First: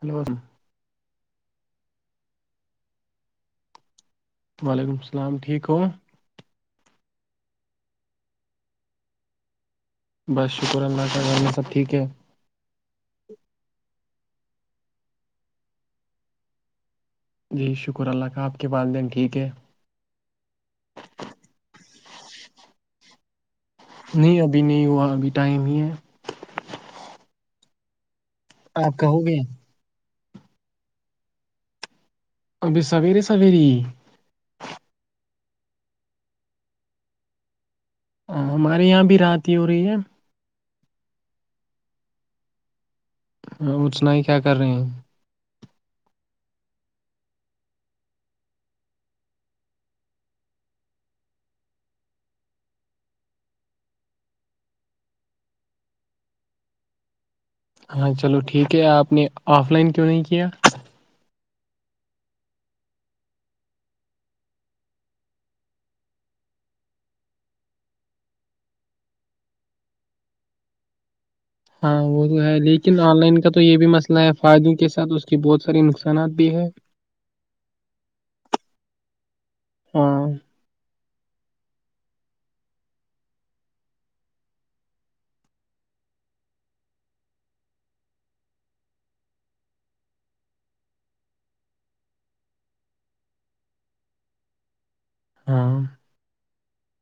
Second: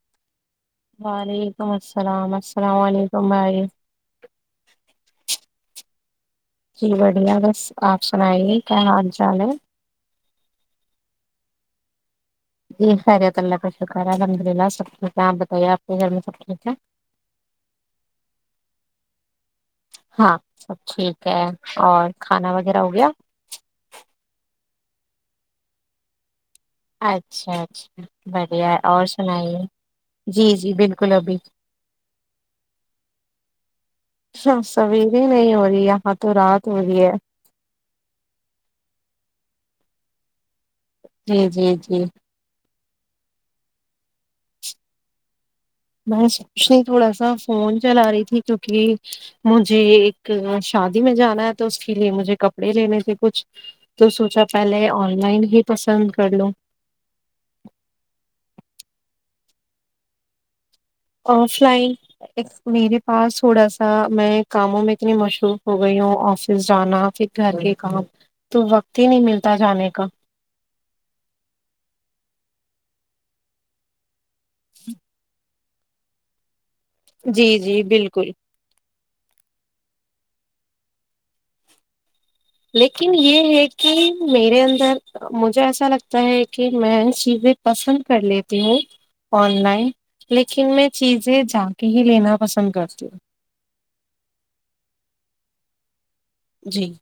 hello [unintelligible] وعلیکم السلام السلام علیکم بھائی [unintelligible] وعلیکم السلام ٹھیک کووں [unintelligible] جی بڑھیا بس آپ سنائیے کیا حال چال ہے [unintelligible] بس شکر اللہ کا گل میں سب ٹھیک ہے [unintelligible] جی سریت ال کش [unintelligible] الحمد للہ سب ٹھیک ہے آپ بتائیے آپ کے گھر میں سب ٹھیک ہے [unintelligible] جی شکر اللہ کا آپ کے والدین ٹھیک ہے [unintelligible] ہاں سب ٹھیک ہے اور کھانا وغیرہ ہو گیا [unintelligible] نہیں ابھی نہیں ہوا ابھی ٹائم ہی ہے [unintelligible] اچھا اچھا [unintelligible] بڑھیا ہے آپ اور کہو گے سنائیے [unintelligible] جی جی بالکل ابھی [unintelligible] ابھی سویری سویری [unintelligible] سویرے نہیں ہو رہی یہاں تو رات ہو رہی ہے [unintelligible] ہ ہمارے یہاں بھی رتی ہی ہو رہی ہے [unintelligible] جی جی جی [unintelligible] ہاں اچنا ہی کیا کر رہے ہیں [unintelligible] میں سوچنی تھوڑا سا فون چلا رہی تھی کیونکہ مجھے ایک شادی میں جانا ہے تو اس کے لیے مجھے کپڑے لینے تھے کچھ تو سوچا پہلے آن لائن ہی پسند کر لو [unintelligible] ہاں چلو ٹھیک ہے آپ نے آف لائن کیوں نہیں کیا [unintelligible] آف لائن ایک میرے پاس تھوڑا سا میں کاموں میں اتنی مشروف ہو گئی ہوں آفس جانا پھر گھر کے کام تو وقت ہی نہیں ملتا جانے کا [unintelligible] ہاں وہ تو ہے لیکن آن لائن کا تو یہ بھی مسئلہ [unintelligible] ئے فائدوں کے ساتھ اس کی بہت [unintelligible] بت ساری نقصانات بھی ہے [unintelligible] جی جی بالکل [unintelligible] ہاں [unintelligible] لیکن یہ ہے کہ میرے اندر مجھے ایسا لگتا ہے کہ میں چیزیں پسند کر لیتی ہوں آن لائن لیکن میں چیزیں جا کے ہی لینا پسند کرتی ہوں [unintelligible] ہاں [unintelligible] جی [unintelligible]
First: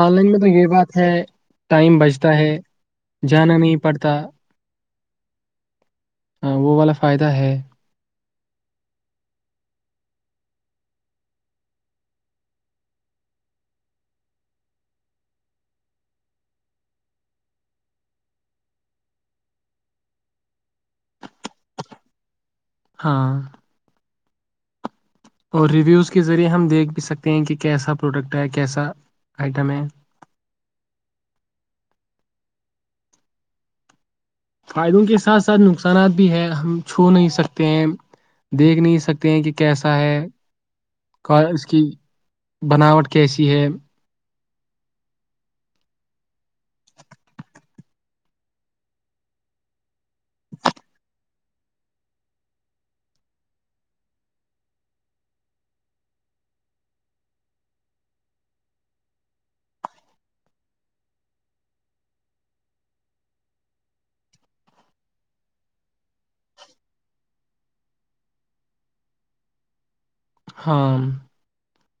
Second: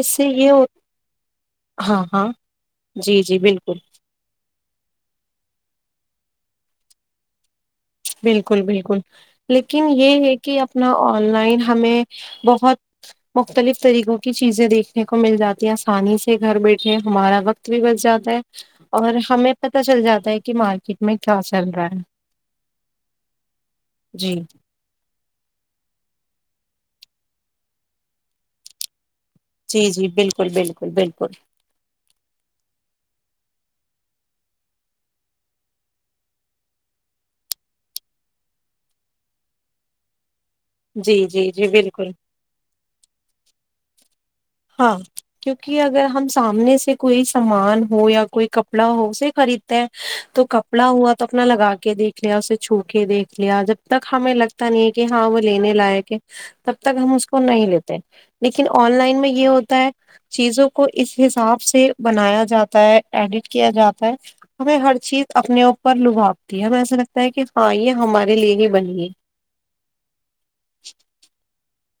اس آن سے لائن میں تو ہو- یہ بات ہے ٹائم ہاں ہاں بچتا ہے جی جی جانا بالکل نہیں پڑتا [unintelligible] ہاں وہ والا فائدہ ہے [unintelligible] بالکل بالکل لیکن یہ ہے کہ اپنا آن لائن ہمیں بہت مختلف طریقوں کی چیزیں دیکھنے کو مل جاتی ہیں آسانی سے گھر بیٹھے ہمارا وقت بھی بچ جاتا ہے اور ہمیں پتہ چل جاتا ہے کہ مارکیٹ میں کیا چل رہا ہے [unintelligible] ہاں [unintelligible] جی [unintelligible] اور ریویوز کے ذریعے ہم دیکھ بھی سکتے ہیں کہ کیسا پروڈکٹ ہے کیسا [unintelligible] جی جی بالکل بالکل بالکل [unintelligible] فائدوں کے ساتھ ساتھ نقصانات بھی ہے ہم چھو نہیں سکتے ہیں دیکھ نہیں سکتے ہیں کہ کیسا ہے جی [unintelligible] کا جی اس جی کی بالکل بناوٹ کیسی ہے [unintelligible] ہاں کیونکہ اگر ہم سامنے سے کوئی سامان ہو یا کوئی کپڑا ہو اسے خریدتے ہیں تو کپڑا ہوا تو اپنا لگا کے دیکھ لیا اسے چھو کے دیکھ لیا جب تک ہمیں لگتا نہیں ہے کہ ہاں وہ لینے لائق ہے تب تک ہم اس کو نہیں لیتے لیکن آن لائن میں [unintelligible] یہ ہوتا ہے چیزوں کو اس حساب سے بنایا جاتا ہے ایڈٹ کیا جاتا ہے ہمیں ہر چیز اپنے اوپر لبھاپتی ہے ہمیں ایسا لگتا ہے کہ ہاں یہ ہمارے لیے ہی بنیے [unintelligible] ہاں [unintelligible]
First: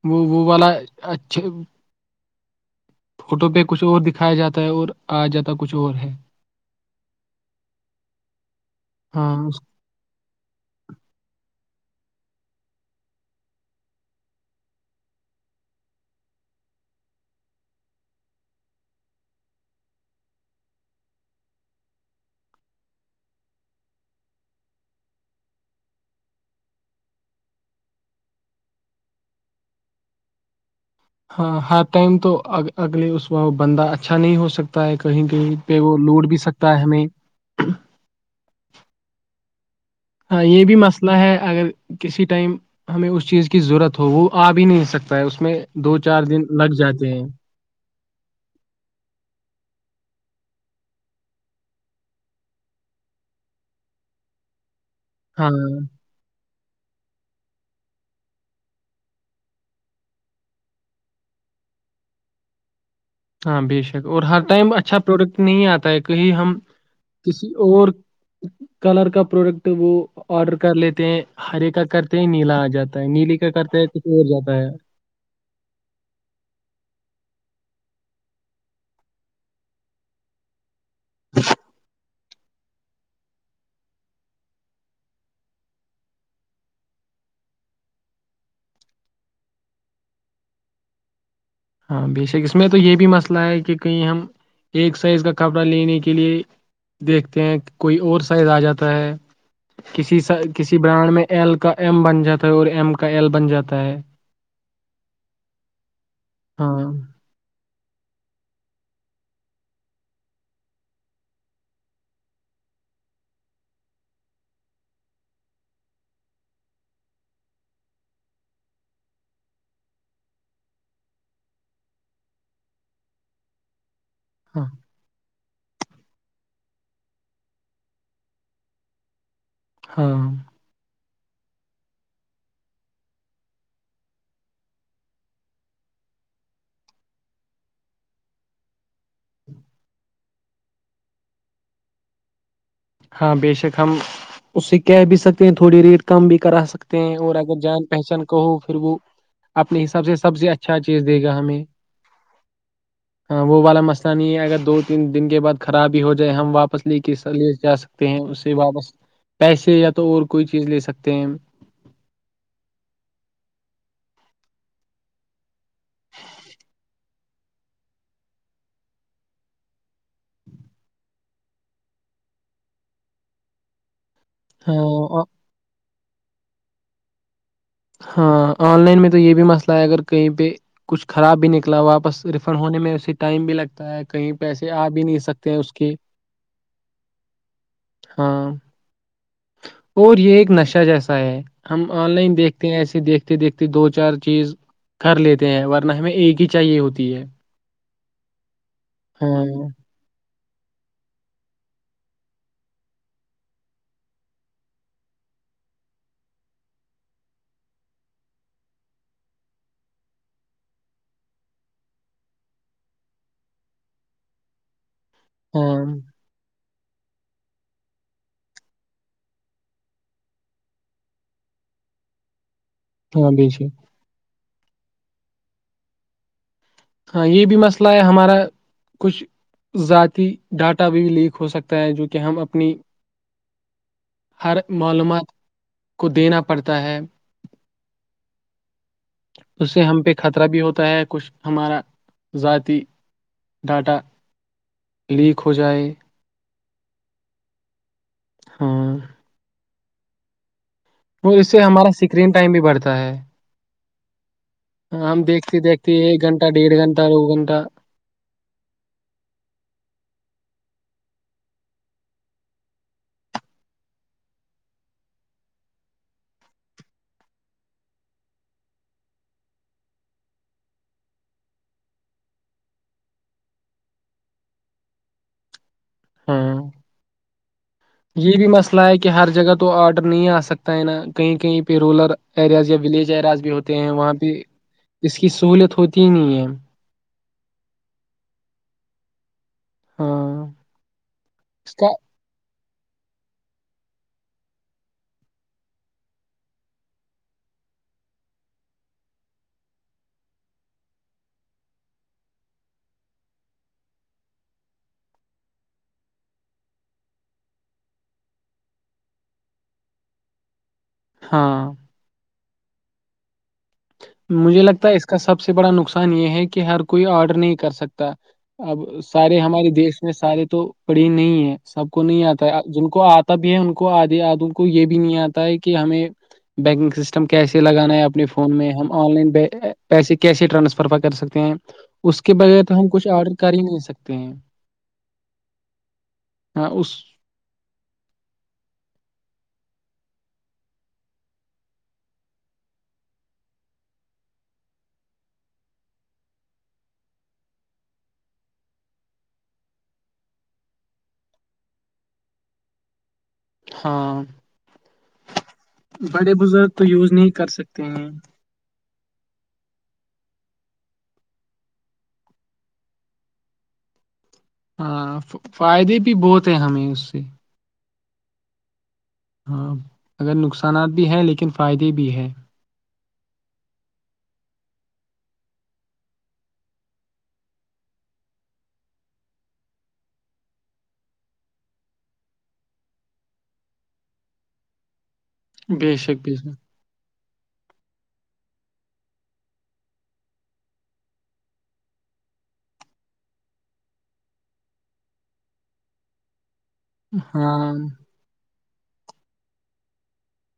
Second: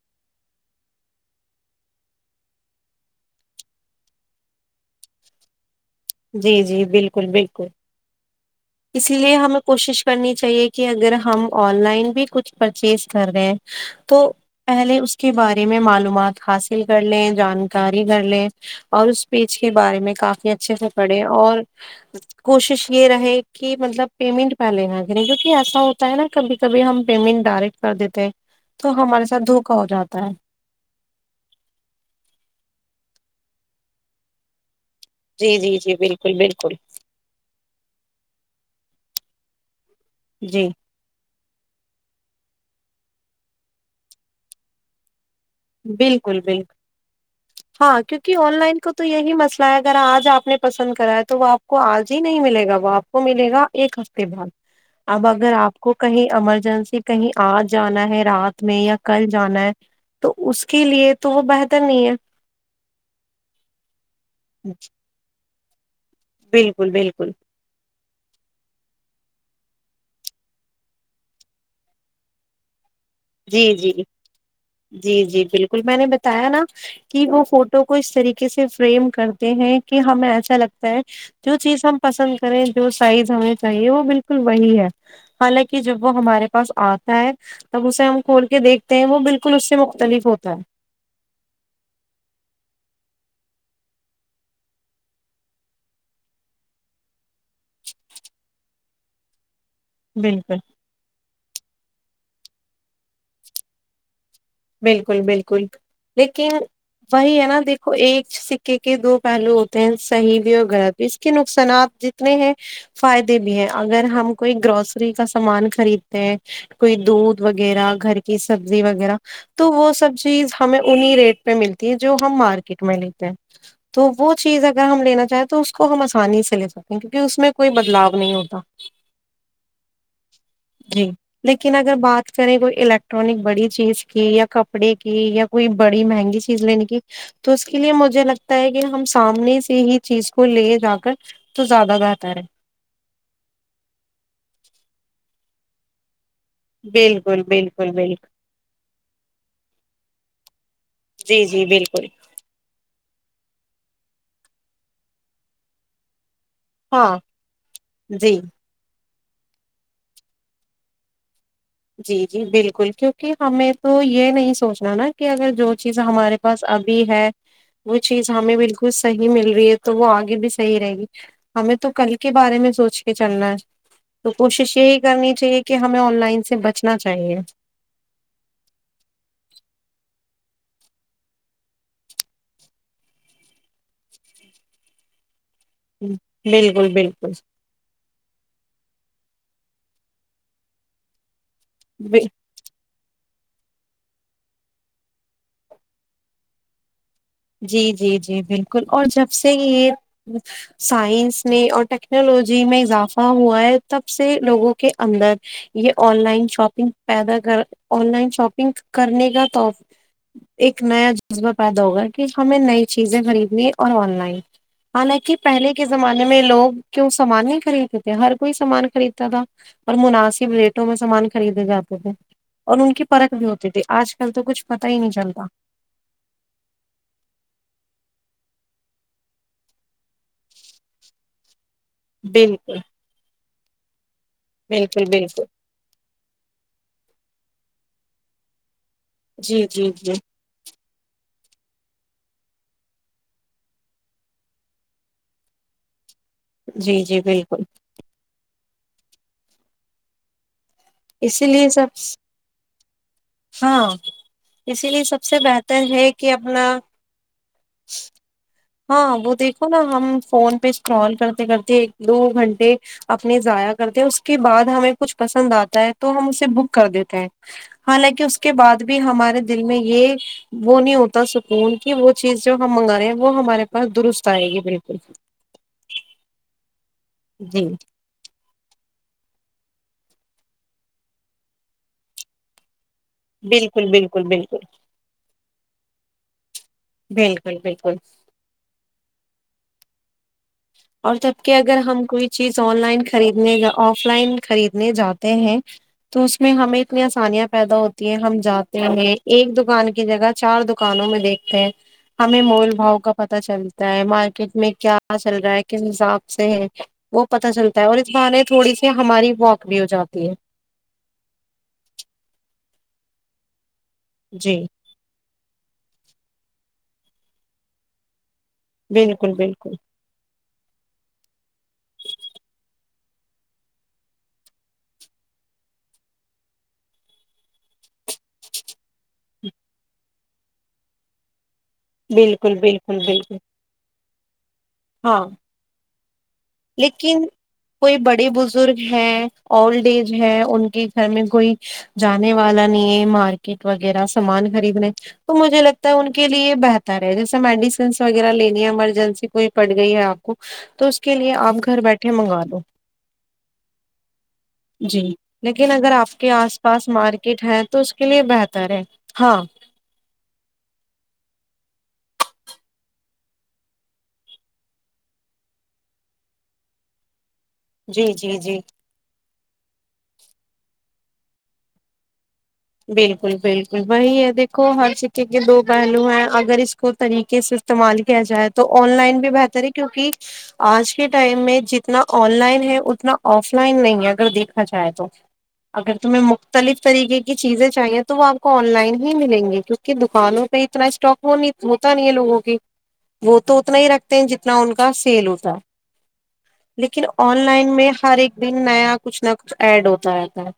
وہ وہ والا اچھا [unintelligible] فوٹو پہ کچھ اور دکھایا جاتا ہے اور آ جاتا کچھ اور ہے جی جی بالکل بالکل اسی ہاں لیے ہمیں اس- کوشش کرنی چاہیے کہ اگر ہم اور آن لائن بھی کچھ پرچیز کر رہے ہیں تو پہلے اس کے بارے میں معلومات حاصل کر لیں جانکاری کر لیں اور اس پیج کے بارے میں کافی اچھے سے پڑھے اور کوشش یہ رہے کہ مطلب پیمنٹ پہلے نہ کرے کیونکہ ایسا ہوتا ہے نا کبھی کبھی ہم پیمنٹ ڈائریکٹ کر دیتے ہیں تو ہمارے ساتھ دھوکا ہو جاتا ہے ہاں ہر ٹائم تو اگلے اس و بندہ اچھا نہیں ہو سکتا ہے کہیں کہیں جی جی پہ جی وہ لوٹ بالکل بھی سکتا بالکل ہے ہمیں ہاں یہ جی بھی مسئلہ ہے اگر کسی ٹائم ہمیں اس چیز کی ضرورت ہو وہ آ بھی نہیں سکتا ہے اس میں دو چار بالکل دن لگ جاتے ہیں کہ آن لائن کو تو یہی مسئلہ ہے اگر آج آپ نے پسند کرا ہے تو وہ آپ کو آج ہی نہیں ملے گا وہ آپ کو ملے گا ایک ہفتے بعد اب ہاں اگر آپ کو کہیں امر جنسی کہیں آ جانا ہے رات میں یا کل جانا ہے تو اس کے لیے تو وہ بہتر نہیں ہے ہاں بے شک اور ہر ائم اچھا پروڈکٹ نہیں آتا ہے کہیں ہم بالکل بالکل کسی اور کلر کا پروڈکٹ تو وہ آرڈر کر لیتے ہیں ہرے کا کرتے ہیں نیلا آزاد جی جی جی جی بالکل میں نے بتایا نا کہ وہ فوٹو اس طریقے سے فریم کرتے ہیں کہ ہمیں ایسا لگتا جو چیز ہم پسند کریں جو سائز ہمیں چاہیے وہ بالکل وہی ہے حالانکہ جب وہ ہمارے پاس آتا ہے تب اس ہم کھول کے دیکھتے ہیں وہ بالکل اس سے مختلف ہوتا ہے ہاں بے شک اس میں تو یہ بھی مسئلہ ہے کہ کہیں ہم ایک سائز کا کپڑا لینے کے لیئے دیکھتے ہیں کوئی اور سائز آ جاتا ہے بالکل کسی برانڈ میں ایل کا ایم بن جاتا ہے اور ایم کا ایل بن جاتا ہے بالکل بالکل لیکن ہاں وہی ہے نا دیک ایک سکے کے دو پہلو ہوتے ہیں صحیح بھی اور غلط بھی اس کے نقصانات جتنے ہیں فائدے بھی ہیں اگر ہم کوئی گروسری کا سامان خریدتے ہیں کوئی دودھ وغیرہ گھر کی سبزی وغیرہ تو وہ سب چیز ہمیں انیں ریٹ پہ ملتی ہے جو ہم مارکیٹ میں لیتے ہیں تو وہ چیز ہاں اگر ہم لینا چاہیں تو تو اس کو ہم آسانی سے لے سکتے ہیں کیونکہ اس میں کوئی بدلاؤ نہیں ہوتا ہاں جی لیکن اگر بات کریں کوئی الیکٹرانک بڑی چیز کی یا کپڑے کی یا کوئی بڑی مہنگی چیز لینے کی تو اس کے لیے مجھے لگتا ہے کہ ہم سامنے سے ہی چیز کو لے جا کر تو زیادہ بہتر ہے ہاں بے شک ہم اس سے کہہ بھی سکتے ہیں تھوڑی ریٹ کم بھی کرا سکتے ہیں اور بالکل اگر جان بالکل پہچان بالکل کو ہو پھر وہ اپنے حساب سے سب سے اچھا چیز دے گا جی ہمیں جی بالکل ہاں وہ والا مسئلہ نہیں ہے اگر دو تین دن کے بعد خرابی ہو ہم واپس لے کےے ہاں جا سکتے ہیں جی اس سے واپس پیسے یا تو اور کوئی چیز لے سکتے ہیں ہم جی جی بالکل کیونکہ ہمیں تو یہ نہیں سوچنا نا کہ اگر جو چیز ہمارے پاس ابھی ہے وہ چیز ہمیں بالکل صحیح مل رہی ہے تو وہ آگے بھی صحیح رہے گی ہمیں تو کل کے بارے میں سوچ کے چلنا ہے تو کوشش یہی ہاں کرنی چاہیے کہ ہمیں آن لائن سے سے بچنا چاہیے ہاں آن لائن میں تو یہ بھی مسئلہ ہے اگر کہیں پہ کچھ خراب بھی نکلا واپس ریفنڈ ہونے میںے ٹائم بھی لگتا ہے کہیں پیسے آ بھی نہیں سکتے ہیں اس کے بالکل بالکل ہاں اور یہ ایک نشہ جیسا ہے ہم آن بل- لائن دیکھتے ہیں ایسے دیکھتے دیکھتے دیکھتے دو چار چیز کر لیتے ہیں ورنہ ہمیں ایک ہی چاہیے ہوتی ہے جی جی جی بالکل اور جب ہاں سے یہ سائنس میں اور ٹیکنالوجی میں اضافہ ہوا ہے تب سے لوگوں کے اندر یہ آن لائن شاپنگ پیدا کر آن لائن شاپنگ کرنے کا تحف ایک نیا جذبہ پیدا ہوگا کہ ہمیں نئی چیزیں خریدنی اور آن لائن حالانکہ پہلے ہاں کے زمانے میں لوگ کیوں سامان نہیں خریدتے تھے ہر کوئی سامان خریدتا تھا اور مناسب ریٹوں میں سامان خریدے جاتے تھے اور ان کی ہاں پرکھ بھی بے ہوتی تھی شک آج کل تو کچھ پت ہی نہیں چلتا ہاں یہ بھی مسئلہ ہے ہمارا کچھ ذاتی ڈاٹا بھی بھی لیک ہو سکتا ہے جو کہ ہم اپنی بالکل ہر بالکل معلومات بالکل کو دینا پڑتا ہے جی اس سے جی ہم پہ جی خطرہ بھی ہوتا ہے کچھ ہمارا ذاتی ڈاٹا لیک ہو جائے جی جی بالکل ہاں اور اسی اس سے لیے ہمارا سب اسکرین ٹائم بھی بڑھتا ہے تا ہے ہاں اسی لیے سب سے دیکھتے بہتر دیکھتے ہے ایک کہ گھنٹہ اپنا ڈیڑھ گھنٹہ دو گھنٹہ ہاں وہ دیکھو نا ہم فون پہ اسٹرال کرتے کرتے ایک دو گھنٹے اپنے ضاائیا کرتے ہیں اس کے بعد ہمیں کچھ پسند آتا ہے تو ہم اسے بک کر دیتے ہیں حالانکہ اس کے بعد بھی ہمارے دل میں یہ وہ نہیں ہوتا سکون کہ وہ چیز جو ہم منگان رہے وہ ہمارے پاس درست آئے گی بالکل ہاں جی یہ بھی مسئلہ ہے کہ ہر جگہ تو آرڈر نہیں آ سکتا ہے نا کہیں کہیں پہ رورل ایریاز یا ولیج جراج بھی ہوتے ہیں بالکل وہاں بالکل پہ بالکل اس کی سہولت ہوتی تین ایم بالکل بالکل ہاں اور جب کہ اس اگر کا ہم کوئی چیز آن لائن خریدنے آف لائن خریدنے جاتے ہیں تو اس میں ہمیں اتنی آسانیاں پیدا ہوتی ہیں ہم جاتے ہیں ایک دکان کی جگہ چار دکانوں میں دیکھتے ہیں ہمیں مول بھؤ کا پتہ چلتا ہے مارکیٹ میں کیا پتہ چل رہا ہے کس حساب سے ہے وہ پتہ چلتا ہے اور اس بہانے تھوڑی سی ہماری واک بھی ہو جاتی ہے ہاں جی مجھے لگتا ہے اس کا سب سے بڑا نقصان نقصان یہ ہے کہ ہر کوئی آرڈر نہیں کر سکتا اب بالکل سارے ہمارے بالکل دیش میں سارے تو پڑی نہیں ہے سب کو نہیں آتا ہے جن کو آتا بھی ہے ان کو آدے آد کو یہ بھی نہیں آتا ہے کہ ہمیں بینکنگ سسٹم کیسے لگانا ہے اپنے فون میں ہم آن لائن پیسے کیسے ٹرانسفر کر سکتے ہیں اس کے بالکل بغیر تو ہم بالکل کچھ آرڈر بالکل کر ہی نہیں سکتے تے ہیں ہاں ہاں اس لیکن کوئی بڑے بزرگ ہیں اولڈ ایج ہے ان کے گھر میں کوئی جانے والا نہیں ہے مارکیٹ وغیرہ سامان خریدنے تو مجھے لگتا ہے ان کے لیے بہتر ہے جیسے میڈیسنس وغیرہ لینی ہے ایمرجنسی کوئی پڑ گئی ہے آپ کو تو کے لیے آپ گھر بیٹھے منگا دوو ہاں جی لیکن اگر آپ کے بڑے آس بزرگ تو پاس یوز نہیں مارکیٹ کر ہے تو سکتے اس کے ہیں لیے بہتر ہے ہاں ہاں فائدے بھی بہت ہیں ہمیں اس سے جی جی جی ہاں اگر نقصانات بھی ہیں لیکن فائدے بھی ہیں بالکل بالکل وہی ہے دیکھو ہر سکے کے دو پہلو ہیں اگر اس کو طریقے سے استعمال کیا جائے تو آن لائن بھی بہتر ہے کیونکہ آج کے ٹائم میں جتنا آن لائن ہے اتنا آف لائن نہیں ہے اگر دیکھا جائے تو بے اگر تمہیں شک بے شک مختلف طریقے کی کی چیزیں چاہیے تو وہ آپ کو آن لائن ہی ملیں گی کیونکہ دکانوں پہ اتنا اسٹاک ہوتا نہیں ہے لوگوں کی وہ تو اتنا ہی رکھتے ہیں جتنا ان کا سیل ہوتا لیکن آن ہاں لائن میں ہر ایک دن نیا کچھ نہ کچھ ایڈ ہوتا رہتا ہے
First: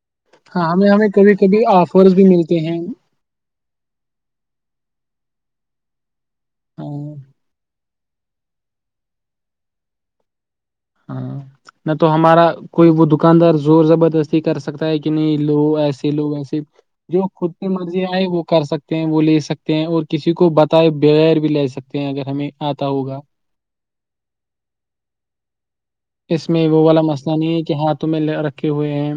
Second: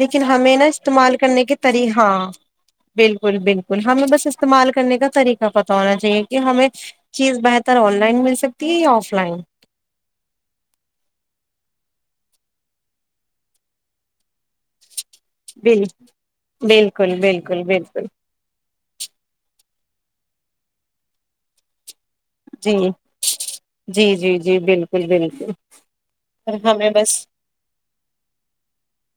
لیکن ہمیں نا ہاں ہمیں استعمال کبھی کرنے کے کبھی طریق آفرز بھی ہاں ملتے ہیں بالکل بالکل ہمیں بس استعمال کرنے کا طریقہ پتہ ہونا چاہیے کہ ہمیں ہاں چیز بہتر ہو ان لائن مل سکتی ہے یا اف لائن ہاں نہ تو ہمارا کوئی وہ دکاندار زور زبردستی کر سکتا ہے کہ کتنے لو بل ایسے لو ایسے بالکل جو خود بالکل پ مرضی بالکل آئے وہ کر سکتے وہ لے سکتے ہیں اور کسی کو بتائے بغیر بھی لے سکتے ہیں اگر ہمیں جی آتا ہوگا جی جی جی بالکل بالکل [unintelligible] اس اور میں وہ ہمیں والا بس مسئلہ نہیں ہے کہ ہاتھوں میں رکھے ہوئے ہیں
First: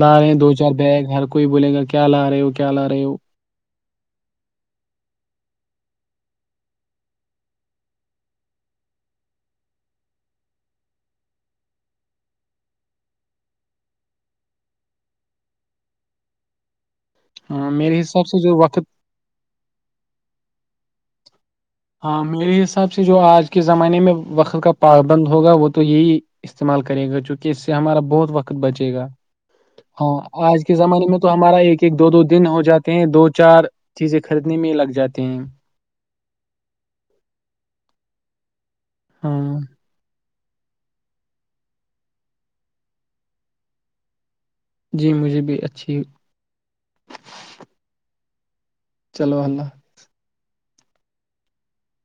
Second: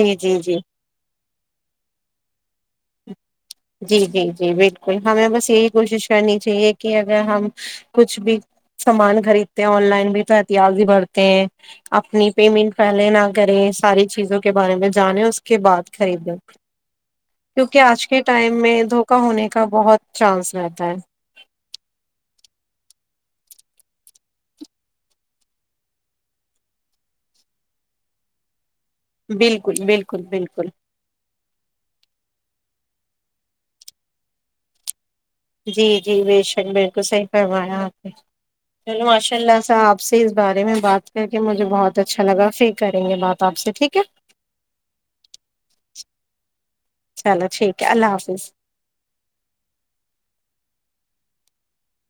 لا رہے ہیں جی دو جی چار بیگ ہر [unintelligible] کوئی بولے گا کیا لا رہے ہو کیا لا رہے ہو [unintelligible] جی جی جی بالکل ہمیں بس یہی کوشش کرنی چاہیے کہ اگر ہم کچھ بھی سامان خریدتے ہیں آن لائن بھی تو احتیاضی بھرتے ہیں اپنی پیمنٹ پہلے نہ کریں ساری چیزوں کے بارے میں جانیں اس کے بعد خریدیں ہاں کیونکہ میر [unintelligible] آج ٹائم میں دھوکا ہونے کا بہت چانس رہتا ہے [unintelligible] ہ [unintelligible] ہاں میرے حساب سے جو آج کے زمانے میں وقت کا پابابند ہوگا وہ تو یہی استعمال کرے گا چونکہ اس سے ہمارا بہت وقت بچے [unintelligible] گ بالکل بالکل ہاں آج بالکل کے زمانے میں تو ہمارا ایک ایک دو دو دن ہو جاتا [unintelligible] ہیں دو چار چیزیں خریدنے میں لگ جاتی [unintelligible] جی جی [unintelligible] بے شک بالکل صحیح فرمایا آپ نے چلو ماشاء ہاں اللہ صاح آپ سے [unintelligible] بارے میں بات کر کے مجھے بہت اچھا لگا پھر کریں گے بات آپ سے ٹھیک ہے [unintelligible] جی مجھے بھی اچھی [unintelligible] چلو ٹھیک ہے اللہ حافظ [unintelligible] چلو اللہ [unintelligible]